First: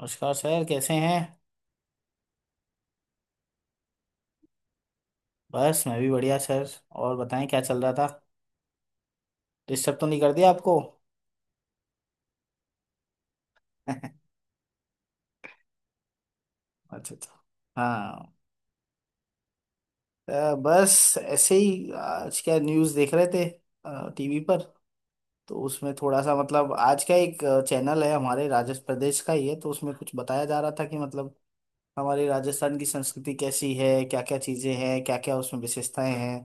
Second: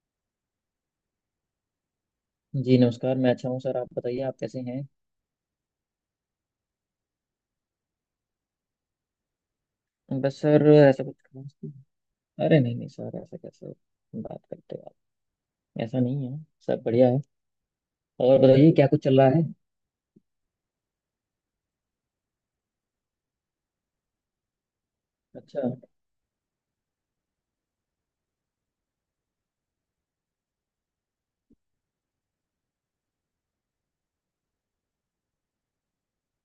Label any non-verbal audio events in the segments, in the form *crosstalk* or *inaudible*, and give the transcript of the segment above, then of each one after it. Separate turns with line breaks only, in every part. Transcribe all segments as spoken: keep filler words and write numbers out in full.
नमस्कार सर कैसे हैं।
जी, नमस्कार। मैं अच्छा हूँ सर। आप बताइए, आप कैसे हैं?
बस मैं भी बढ़िया सर। और बताएं क्या चल रहा था। डिस्टर्ब तो नहीं कर
बस
दिया
सर
आपको
ऐसा कुछ खास नहीं। अरे नहीं नहीं सर, ऐसा कैसे
*laughs*
बात करते हो आप? ऐसा नहीं है। सब बढ़िया
अच्छा
है।
अच्छा। हाँ।
और बताइए क्या कुछ चल रहा है?
अ, बस ऐसे ही आज क्या न्यूज़ देख रहे थे टीवी पर। तो
अच्छा,
उसमें थोड़ा सा मतलब आज का एक चैनल है हमारे राजस्थान प्रदेश का ही है, तो उसमें कुछ बताया जा रहा था कि मतलब हमारे राजस्थान की संस्कृति कैसी है, क्या क्या चीज़ें हैं, क्या क्या उसमें विशेषताएं हैं।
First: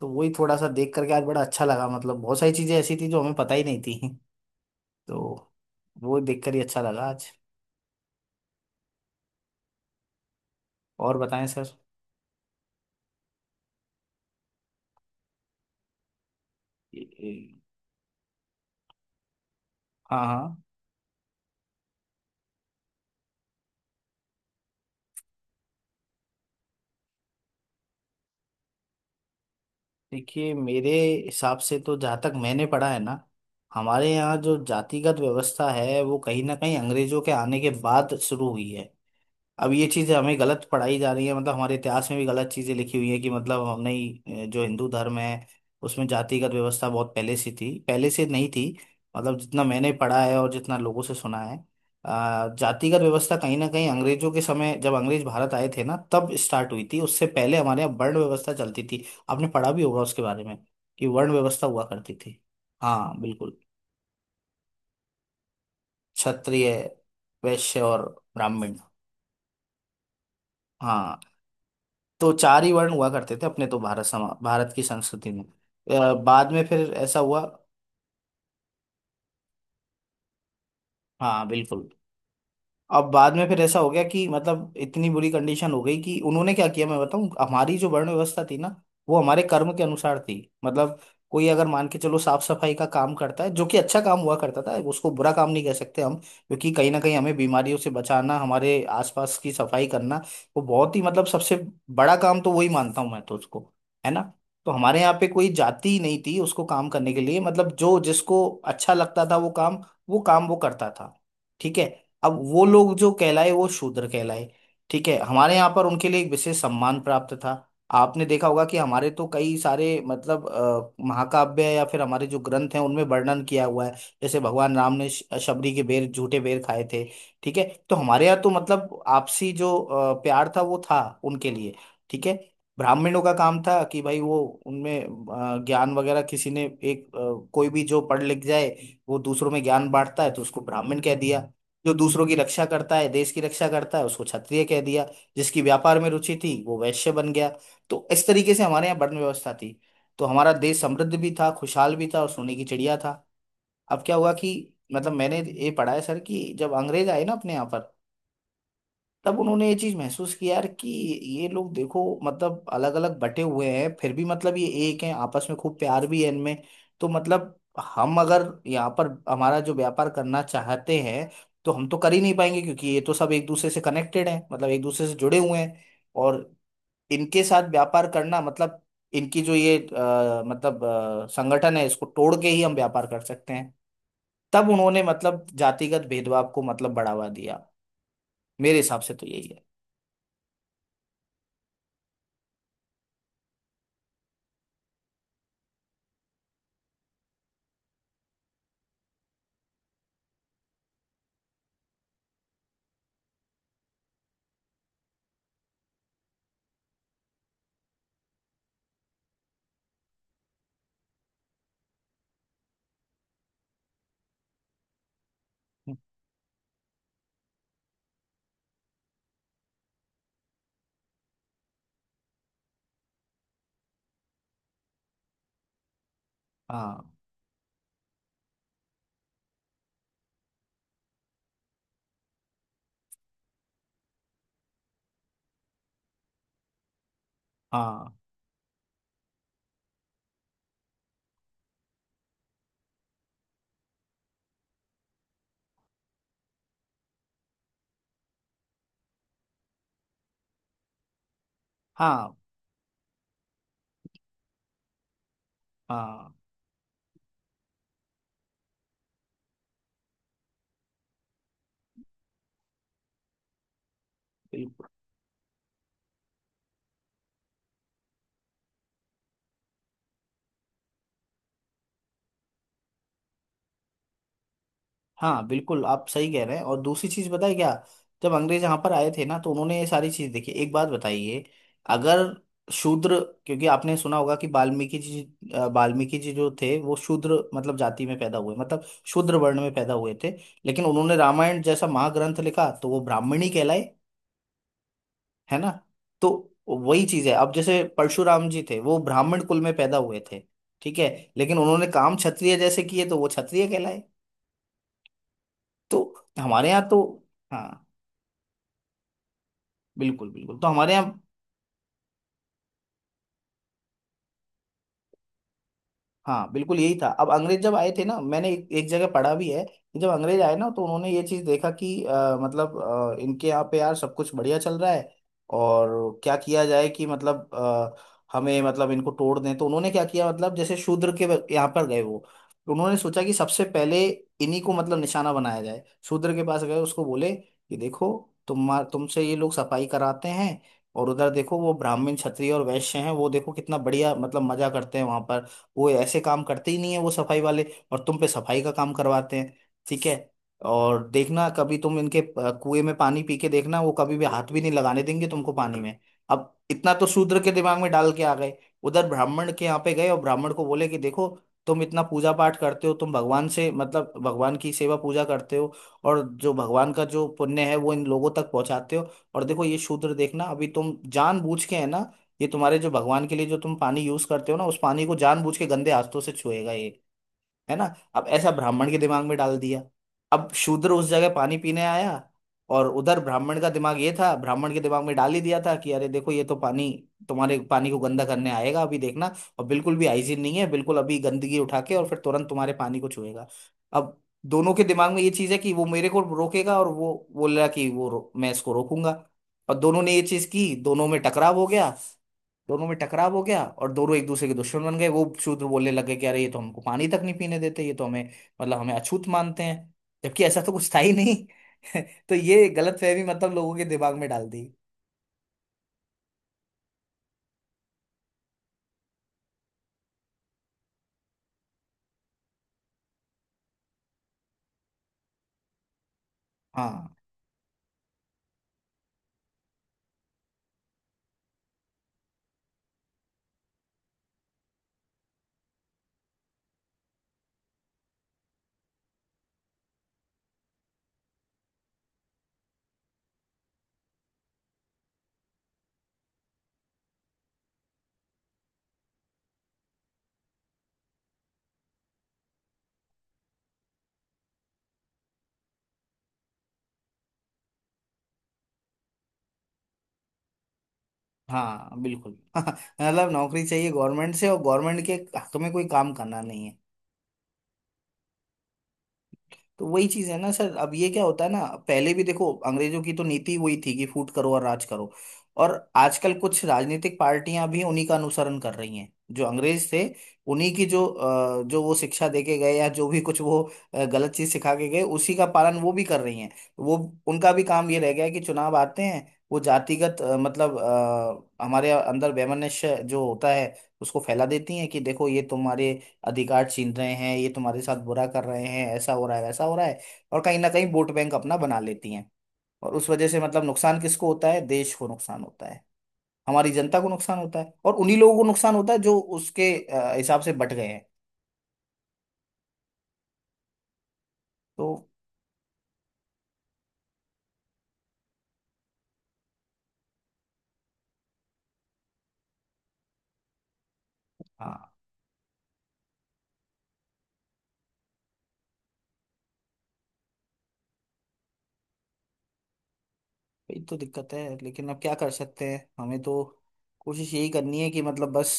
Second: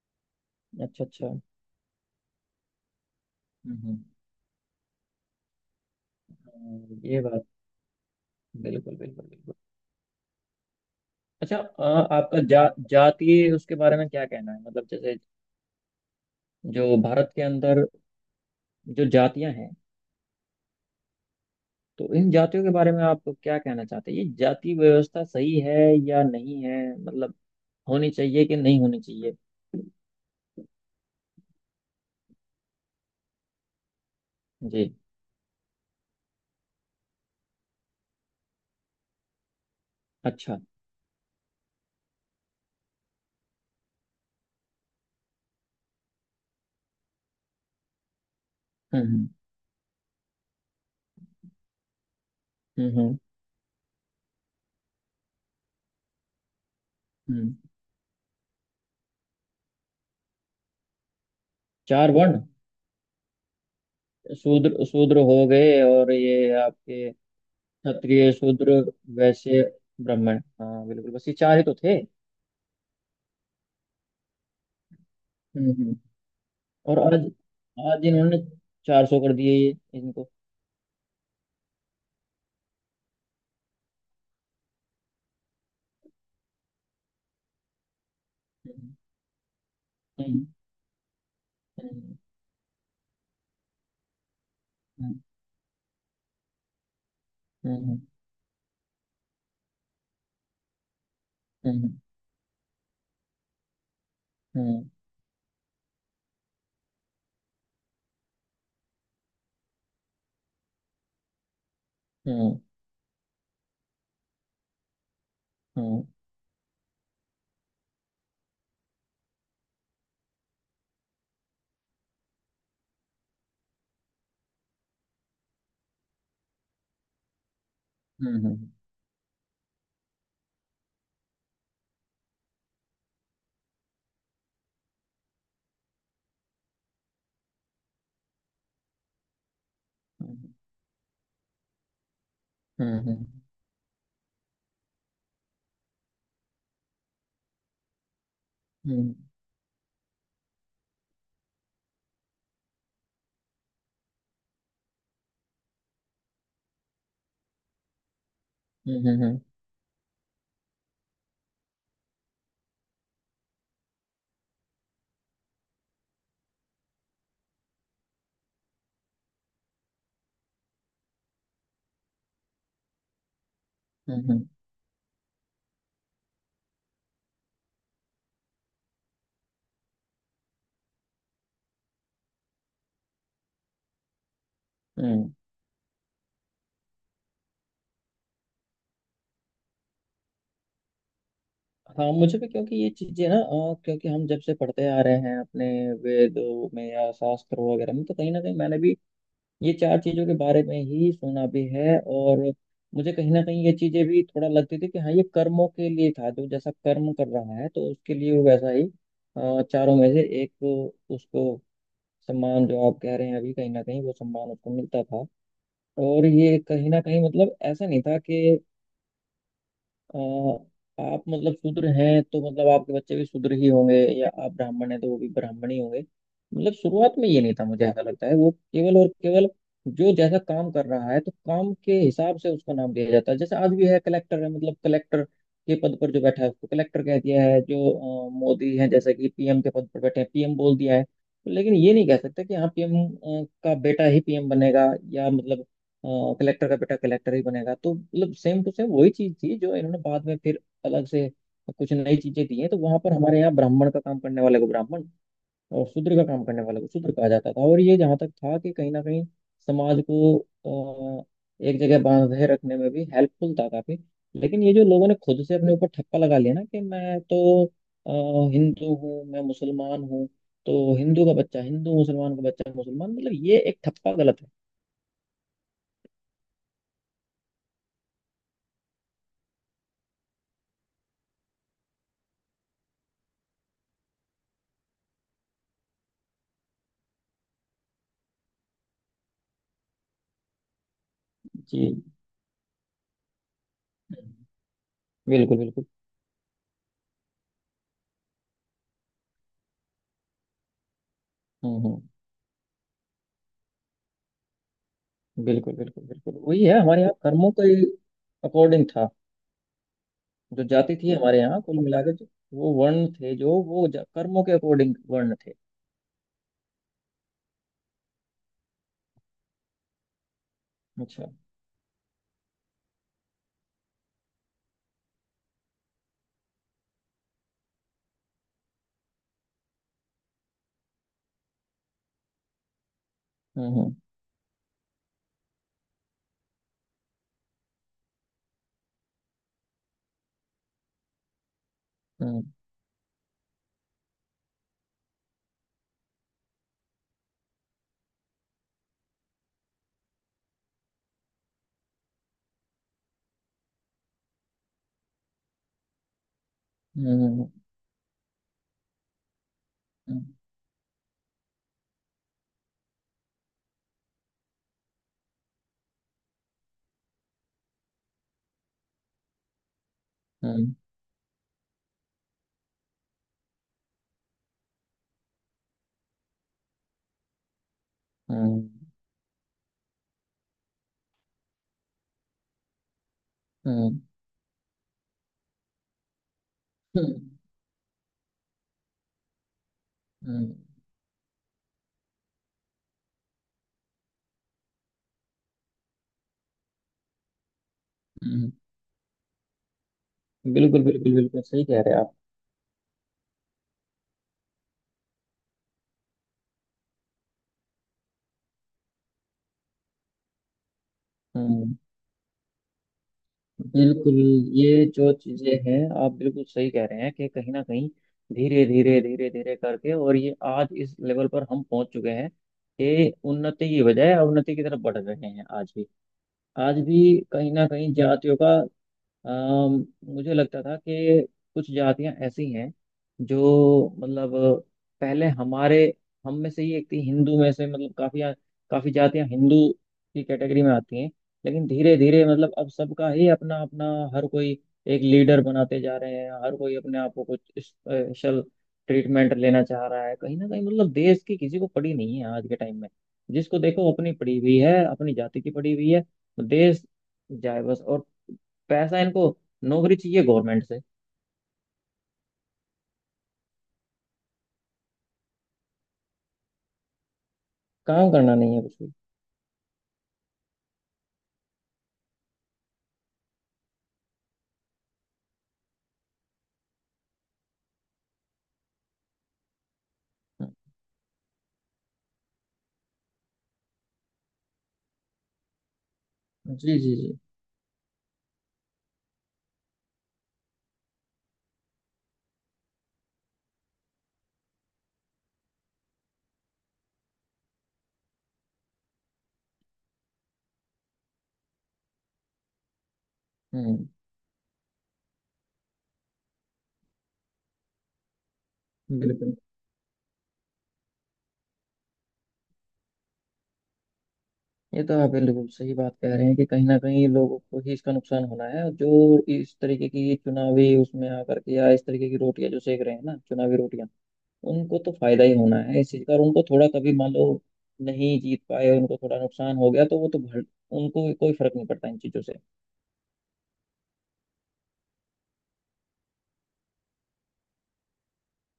तो वही थोड़ा सा देख
अच्छा,
करके आज
अच्छा।
बड़ा अच्छा लगा, मतलब बहुत सारी चीज़ें ऐसी थी जो हमें पता ही नहीं
हम्म
थी। तो वो देखकर ही अच्छा
हम्म।
लगा
ये
आज।
बात बिल्कुल बिल्कुल बिल्कुल।
और बताएं
अच्छा।
सर।
अ, आपका जा जातीय उसके बारे में क्या कहना है, मतलब जैसे जो
ये-
भारत के
ये-
अंदर जो जातियां हैं,
हाँ हाँ।
तो इन जातियों के बारे में आप क्या कहना चाहते हैं? ये जाति व्यवस्था सही है या नहीं है, मतलब होनी चाहिए कि नहीं होनी चाहिए?
देखिए मेरे हिसाब से तो जहाँ तक मैंने पढ़ा है ना, हमारे यहाँ जो
जी।
जातिगत व्यवस्था है वो कहीं ना कहीं अंग्रेजों के आने के बाद शुरू हुई है। अब ये चीज़ें हमें
अच्छा।
गलत पढ़ाई जा रही है, मतलब हमारे इतिहास में भी गलत चीज़ें लिखी हुई है कि मतलब हमने ही, अ, जो हिंदू धर्म है उसमें जातिगत व्यवस्था बहुत पहले से थी, पहले से नहीं थी।
हम्म
मतलब जितना मैंने पढ़ा है और जितना लोगों से सुना है, अ,
हम्म हम्म
जातिगत
हम्म
व्यवस्था कहीं ना कहीं अंग्रेजों के समय जब अंग्रेज भारत आए थे ना तब स्टार्ट हुई थी। उससे
हम्म।
पहले हमारे यहाँ वर्ण व्यवस्था चलती थी। आपने पढ़ा भी होगा उसके बारे में कि वर्ण व्यवस्था हुआ
चार
करती
वर्ण।
थी। हाँ बिल्कुल।
शूद्र शूद्र हो गए, और ये
क्षत्रिय
आपके
वैश्य और
क्षत्रिय,
ब्राह्मण।
शूद्र, वैश्य, ब्राह्मण। हाँ बिल्कुल,
हाँ।
बस ये चार ही तो थे।
तो चार ही वर्ण हुआ करते थे अपने, तो भारत समा भारत की संस्कृति में
हम्म हम्म।
अ, बाद में फिर
और
ऐसा
आज
हुआ।
आज इन्होंने चार सौ कर दिए ये इनको।
हाँ बिल्कुल। अब बाद में फिर ऐसा हो गया कि मतलब इतनी बुरी कंडीशन हो गई कि उन्होंने क्या किया मैं बताऊं। हमारी जो वर्ण व्यवस्था थी ना, वो हमारे कर्म के अनुसार थी।
हम्म
मतलब कोई अगर मान के
हम्म
चलो साफ सफाई का काम करता है, जो कि अच्छा काम हुआ करता था, उसको बुरा काम नहीं कह सकते हम, क्योंकि कहीं ना कहीं हमें बीमारियों से
हम्म
बचाना, हमारे आसपास की सफाई करना, वो बहुत ही मतलब सबसे
हम्म
बड़ा काम तो वही मानता हूँ मैं तो उसको, है ना। तो
हम्म
हमारे यहाँ पे कोई जाति ही नहीं थी उसको काम करने के लिए, मतलब जो जिसको अच्छा लगता था वो काम, वो काम वो करता था। ठीक है। अब
हम्म
वो लोग जो कहलाए वो शूद्र कहलाए। ठीक है। हमारे यहाँ पर
हम्म
उनके लिए एक विशेष सम्मान प्राप्त था। आपने देखा होगा कि हमारे तो कई सारे मतलब अ, महाकाव्य या फिर हमारे जो ग्रंथ हैं उनमें वर्णन किया हुआ है। जैसे भगवान राम ने श- शबरी के बेर, झूठे बेर खाए थे। ठीक है। तो हमारे यहाँ तो
हम्म
मतलब आपसी जो अ, प्यार था वो था उनके लिए। ठीक है। ब्राह्मणों का काम था कि भाई वो उनमें अ, ज्ञान वगैरह किसी ने एक अ, कोई भी जो पढ़ लिख जाए वो दूसरों में ज्ञान बांटता है तो उसको ब्राह्मण कह दिया। जो दूसरों की रक्षा करता
हम्म
है,
हम्म
देश की रक्षा करता है, उसको क्षत्रिय कह दिया। जिसकी व्यापार में रुचि थी वो वैश्य बन गया। तो इस तरीके से हमारे यहाँ
हम्म
वर्ण व्यवस्था थी। तो हमारा देश समृद्ध भी था, खुशहाल भी था, और सोने की चिड़िया था। अब क्या हुआ कि मतलब मैंने ये पढ़ा है सर कि जब अंग्रेज आए ना अपने यहाँ पर,
हम्म हम्म हम्म
तब
हम्म
उन्होंने ये चीज महसूस किया यार कि ये लोग देखो मतलब अलग अलग बटे हुए हैं फिर भी मतलब ये एक हैं, आपस में खूब प्यार भी है इनमें। तो मतलब हम अगर यहाँ पर हमारा जो व्यापार करना चाहते हैं तो हम तो कर ही नहीं पाएंगे क्योंकि ये तो सब एक दूसरे से
हम्म
कनेक्टेड
हम्म
हैं, मतलब एक दूसरे से जुड़े हुए हैं। और इनके साथ व्यापार करना मतलब इनकी जो ये अ, मतलब अ, संगठन है इसको तोड़ के ही हम व्यापार कर सकते हैं। तब उन्होंने
हम्म।
मतलब जातिगत भेदभाव को मतलब बढ़ावा दिया। मेरे हिसाब से तो यही है।
हाँ मुझे भी, क्योंकि ये चीजें ना, अ, क्योंकि हम जब से पढ़ते आ रहे हैं अपने वेदों में या शास्त्रों वगैरह में, तो कहीं ना कहीं मैंने भी ये चार चीजों के बारे में ही सुना भी है। और मुझे कहीं ना कहीं ये चीजें भी थोड़ा लगती थी कि हाँ, ये कर्मों के लिए था, जो जैसा कर्म कर रहा है तो उसके लिए वो वैसा ही अ, चारों में से एक, उसको सम्मान जो आप कह रहे हैं अभी, कहीं ना कहीं वो सम्मान उसको मिलता था। और ये कहीं ना कहीं मतलब ऐसा नहीं था कि अ, आप मतलब शूद्र हैं तो मतलब आपके बच्चे भी शूद्र ही होंगे, या आप ब्राह्मण हैं तो वो भी ब्राह्मण ही होंगे। मतलब
हाँ
शुरुआत में ये नहीं था, मुझे ऐसा लगता है। वो केवल और केवल जो जैसा काम कर रहा है तो काम के हिसाब से उसको नाम दिया जाता है। जैसे आज भी है, कलेक्टर है, मतलब कलेक्टर के पद पर जो बैठा है उसको कलेक्टर कह दिया है। जो
हाँ
अ, मोदी है, जैसे कि पीएम के पद पर बैठे हैं पीएम बोल दिया है। लेकिन ये नहीं कह सकते कि हाँ, पीएम का बेटा ही पीएम बनेगा, या मतलब कलेक्टर का बेटा कलेक्टर ही बनेगा। तो मतलब सेम टू सेम वही चीज थी जो इन्होंने बाद में फिर अलग से कुछ नई
हाँ।
चीजें दी हैं। तो वहां पर हमारे यहाँ ब्राह्मण का काम करने वाले को ब्राह्मण और शूद्र का
हाँ
काम करने वाले को शूद्र कहा जाता था। और ये जहाँ तक था कि कहीं ना कहीं समाज को अ, एक जगह बांधे रखने में भी हेल्पफुल था काफी। लेकिन ये जो
बिल्कुल।
लोगों ने खुद से अपने ऊपर ठप्पा लगा लिया ना कि मैं तो अ, हिंदू हूँ, मैं मुसलमान हूँ, तो हिंदू का बच्चा हिंदू, मुसलमान का बच्चा मुसलमान, मतलब ये एक ठप्पा गलत है।
हाँ बिल्कुल, आप सही कह रहे हैं। और दूसरी चीज बताए क्या, जब अंग्रेज यहाँ पर आए थे ना तो उन्होंने ये सारी चीज देखी। एक बात बताइए, अगर शूद्र, क्योंकि आपने सुना होगा कि वाल्मीकि जी, अ, वाल्मीकि जी जो थे वो शूद्र मतलब जाति में पैदा हुए, मतलब शूद्र वर्ण में पैदा हुए थे। लेकिन उन्होंने रामायण जैसा
जी
महाग्रंथ लिखा तो वो ब्राह्मणी कहलाए।
बिल्कुल
है ना।
बिल्कुल।
तो वही चीज है। अब जैसे परशुराम जी थे वो ब्राह्मण कुल में पैदा हुए थे। ठीक है। लेकिन
हम्म
उन्होंने
हम्म।
काम क्षत्रिय जैसे किए तो वो क्षत्रिय कहलाए।
बिल्कुल
तो
बिल्कुल बिल्कुल वही
हमारे
है,
यहाँ तो,
हमारे यहाँ कर्मों के
हाँ
अकॉर्डिंग था।
बिल्कुल बिल्कुल।
जो
तो हमारे
जाति थी
यहाँ,
हमारे यहाँ, कुल मिलाकर जो वो वर्ण थे, जो वो जा- कर्मों के अकॉर्डिंग वर्ण थे।
हाँ बिल्कुल यही था। अब अंग्रेज जब आए थे ना, मैंने एक, एक जगह पढ़ा भी है कि जब अंग्रेज आए ना तो उन्होंने ये
अच्छा।
चीज देखा कि अ, मतलब अ, इनके यहाँ पे यार सब कुछ बढ़िया चल रहा है और क्या किया जाए कि मतलब अ, हमें मतलब इनको तोड़ दें। तो उन्होंने क्या किया, मतलब जैसे शूद्र के ब- यहाँ पर गए वो, तो उन्होंने सोचा कि सबसे
हम्म
पहले इन्हीं को मतलब निशाना बनाया जाए। शूद्र के पास गए, उसको बोले कि देखो तुम तुमसे ये लोग सफाई कराते हैं, और उधर देखो वो ब्राह्मण
हम्म
क्षत्रिय और वैश्य हैं वो देखो कितना बढ़िया मतलब मजा करते हैं वहां पर, वो ऐसे काम करते ही नहीं है वो सफाई वाले, और तुम पे सफाई का काम करवाते हैं। ठीक है। और देखना कभी तुम इनके अ, कुएं में पानी पी के देखना, वो कभी भी हाथ भी नहीं लगाने देंगे तुमको पानी में। अब इतना तो शूद्र
हम्म
के दिमाग में डाल के आ गए। उधर ब्राह्मण के यहाँ पे गए और
हम्म
ब्राह्मण को बोले कि देखो तुम इतना पूजा पाठ करते हो, तुम भगवान से मतलब भगवान की सेवा पूजा करते हो, और जो भगवान का जो पुण्य है वो इन लोगों तक पहुंचाते हो, और देखो ये शूद्र, देखना अभी
हम्म
तुम जानबूझ के, है ना, ये तुम्हारे जो भगवान के लिए जो तुम पानी यूज करते हो ना, उस पानी को जानबूझ के गंदे हाथों से छुएगा ये, है ना। अब ऐसा
हम्म
ब्राह्मण के दिमाग में डाल दिया। अब शूद्र उस जगह पानी पीने आया, और उधर ब्राह्मण का
हम्म हम्म,
दिमाग ये था, ब्राह्मण के दिमाग में डाल ही दिया था कि अरे देखो ये तो पानी,
हम्म, हम्म,
तुम्हारे पानी को गंदा करने आएगा अभी देखना, और बिल्कुल भी
हम्म,
हाइजीन
हम्म,
नहीं है बिल्कुल, अभी गंदगी उठा के और फिर तुरंत तुम्हारे पानी को छुएगा। अब दोनों के दिमाग में ये चीज है कि वो मेरे को रोकेगा, और वो बोल रहा कि वो रो, मैं
हम्म।
इसको रोकूंगा। और दोनों ने ये चीज की,
बिल्कुल
दोनों
बिल्कुल
में
बिल्कुल,
टकराव
सही
हो
कह
गया।
रहे हैं आप।
दोनों में टकराव हो गया और दोनों एक दूसरे के दुश्मन बन गए। वो शूद्र बोलने लगे कि अरे ये तो हमको पानी तक नहीं पीने देते, ये तो हमें मतलब हमें अछूत मानते हैं, जबकि ऐसा तो कुछ था ही नहीं
हम्म।
*laughs* तो ये गलतफहमी मतलब लोगों के
बिल्कुल।
दिमाग में डाल दी।
ये जो चीजें हैं, आप बिल्कुल सही कह रहे हैं कि कहीं ना कहीं धीरे धीरे धीरे धीरे करके, और ये आज इस लेवल पर हम पहुंच चुके हैं कि उन्नति की बजाय अवनति की तरफ बढ़ रहे हैं आज भी। आज
हाँ
भी कहीं ना कहीं जातियों का अम, मुझे लगता था कि कुछ जातियां ऐसी हैं जो मतलब पहले हमारे हम में से ही एक थी, हिंदू में से, मतलब काफी काफी जातियां हिंदू की कैटेगरी में आती हैं। लेकिन धीरे धीरे मतलब अब सबका ही अपना अपना, हर कोई एक लीडर बनाते जा रहे हैं। हर कोई अपने आप को कुछ स्पेशल ट्रीटमेंट लेना चाह रहा है। कहीं ना कहीं मतलब देश की किसी को पड़ी नहीं है आज के टाइम में। जिसको देखो अपनी पड़ी हुई है, अपनी जाति की पड़ी हुई है। देश जाए बस। और पैसा इनको, नौकरी चाहिए गवर्नमेंट से।
हाँ बिल्कुल *laughs* मतलब नौकरी चाहिए गवर्नमेंट से और गवर्नमेंट के हक में कोई काम करना नहीं है।
काम करना नहीं है कुछ भी।
तो वही चीज है ना सर, अब ये क्या होता है ना, पहले भी देखो अंग्रेजों की तो नीति वही थी कि फूट करो और राज करो, और आजकल कुछ राजनीतिक पार्टियां भी उन्हीं का अनुसरण कर रही हैं जो अंग्रेज थे।
हम्म,
उन्हीं की जो अ, जो वो शिक्षा देके गए या जो भी कुछ वो अ, गलत चीज सिखा के गए उसी का पालन वो भी कर रही हैं।
जी जी
वो
जी।
उनका भी काम ये रह गया है कि चुनाव आते हैं वो जातिगत अ, मतलब अ, हमारे अंदर वैमनस्य जो होता है उसको फैला देती हैं कि देखो ये तुम्हारे अधिकार छीन रहे हैं, ये तुम्हारे साथ बुरा कर रहे हैं, ऐसा हो रहा है वैसा हो रहा है, और कहीं ना कहीं वोट बैंक अपना बना लेती हैं। और उस वजह से मतलब
हम्म।
नुकसान किसको होता है, देश को नुकसान होता है, हमारी जनता को नुकसान होता है, और उन्हीं लोगों को नुकसान होता है जो
बिल्कुल।
उसके अ, हिसाब से बट गए हैं।
ये
तो
तो आप बिल्कुल सही बात कह रहे हैं कि कहीं ना कहीं लोगों को ही इसका नुकसान होना है। जो इस तरीके की चुनावी उसमें आकर के या इस तरीके की रोटियां जो सेक रहे हैं ना चुनावी रोटियां, उनको
हाँ
तो फायदा ही होना है इस चीज का। और उनको थोड़ा, कभी मान लो नहीं जीत पाए, उनको थोड़ा नुकसान हो गया, तो वो तो भर, उनको कोई फर्क नहीं पड़ता इन चीजों से।
वही तो दिक्कत है, लेकिन अब क्या कर सकते हैं, हमें तो कोशिश यही करनी है कि मतलब बस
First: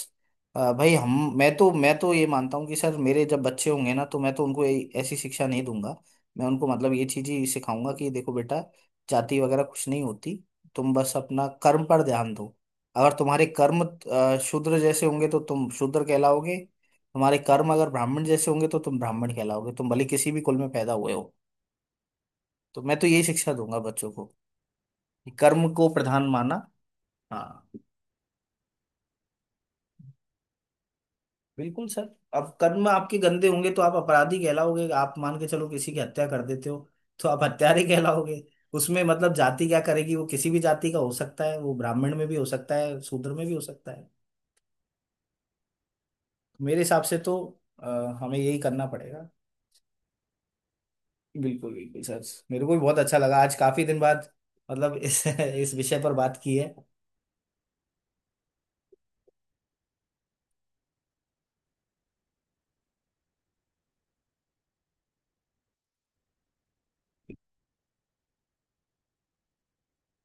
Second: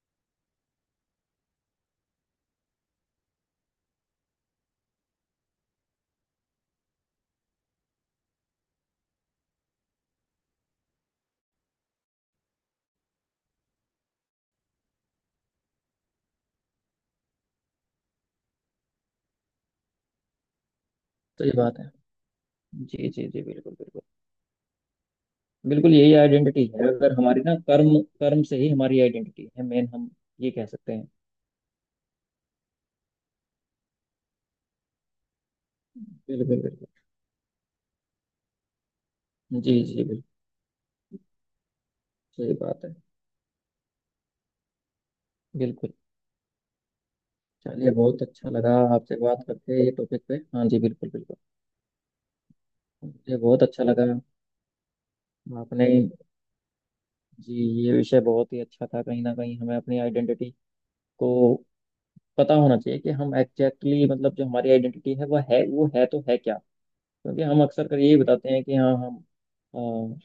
अ, भाई हम मैं तो मैं तो ये मानता हूँ कि सर मेरे जब बच्चे होंगे ना तो मैं तो उनको ए- ऐसी शिक्षा नहीं दूंगा। मैं उनको मतलब ये चीज ही सिखाऊंगा कि देखो बेटा, जाति वगैरह कुछ नहीं होती, तुम बस अपना कर्म पर ध्यान दो। अगर तुम्हारे कर्म अ, शूद्र जैसे होंगे तो तुम शूद्र कहलाओगे, तुम्हारे कर्म अगर ब्राह्मण जैसे होंगे तो तुम ब्राह्मण कहलाओगे, तुम भले किसी भी कुल में पैदा हुए हो।
तो ये बात है।
तो मैं तो
जी
यही
जी जी,
शिक्षा
बिल्कुल
दूंगा
बिल्कुल।
बच्चों को कि कर्म को
बिल्कुल यही
प्रधान माना।
आइडेंटिटी है, अगर हमारी ना,
हाँ
कर्म, कर्म से ही हमारी आइडेंटिटी है, मेन हम ये कह सकते हैं।
बिल्कुल सर। अब कर्म आपके गंदे होंगे तो आप अपराधी कहलाओगे, आप मान के चलो किसी की हत्या कर
बिल्कुल
देते हो
बिल्कुल।
तो आप हत्यारे *laughs* कहलाओगे। उसमें मतलब जाति
जी
क्या
जी
करेगी,
बिल्कुल।
वो किसी भी जाति का हो सकता है, वो ब्राह्मण में भी हो
सही
सकता
बात है।
है शूद्र में भी हो सकता है।
बिल्कुल।
मेरे हिसाब से तो अ,
चलिए, बहुत
हमें
अच्छा
यही
लगा
करना
आपसे
पड़ेगा।
बात करके ये टॉपिक पे। हाँ जी बिल्कुल बिल्कुल।
बिल्कुल बिल्कुल सर। मेरे को भी बहुत अच्छा
मुझे
लगा, आज
बहुत
काफी
अच्छा
दिन
लगा
बाद मतलब इस *laughs* इस
आपने।
विषय पर बात की है।
जी। ये विषय बहुत ही अच्छा था। कहीं ना कहीं हमें अपनी आइडेंटिटी को पता होना चाहिए कि हम एग्जैक्टली exactly, मतलब जो हमारी आइडेंटिटी है वह है वो है तो है क्या। क्योंकि हम अक्सर कर यही बताते हैं कि हाँ हम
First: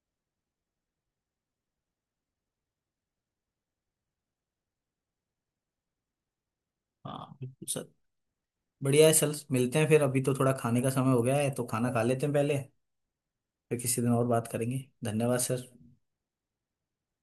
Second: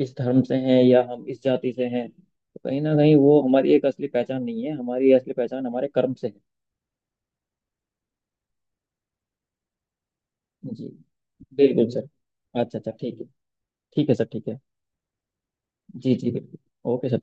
इस धर्म से हैं या हम इस जाति से हैं। तो कहीं ना कहीं वो हमारी एक असली पहचान नहीं है, हमारी असली पहचान हमारे कर्म से है।
हाँ बिल्कुल सर। बढ़िया है सर, मिलते हैं फिर, अभी तो थोड़ा खाने
जी
का समय हो गया है तो
बिल्कुल
खाना खा
सर।
लेते हैं पहले।
अच्छा अच्छा, ठीक है।
फिर किसी
ठीक
दिन
है
और
सर,
बात
ठीक है।
करेंगे, धन्यवाद सर।
जी जी बिल्कुल। Okay sir.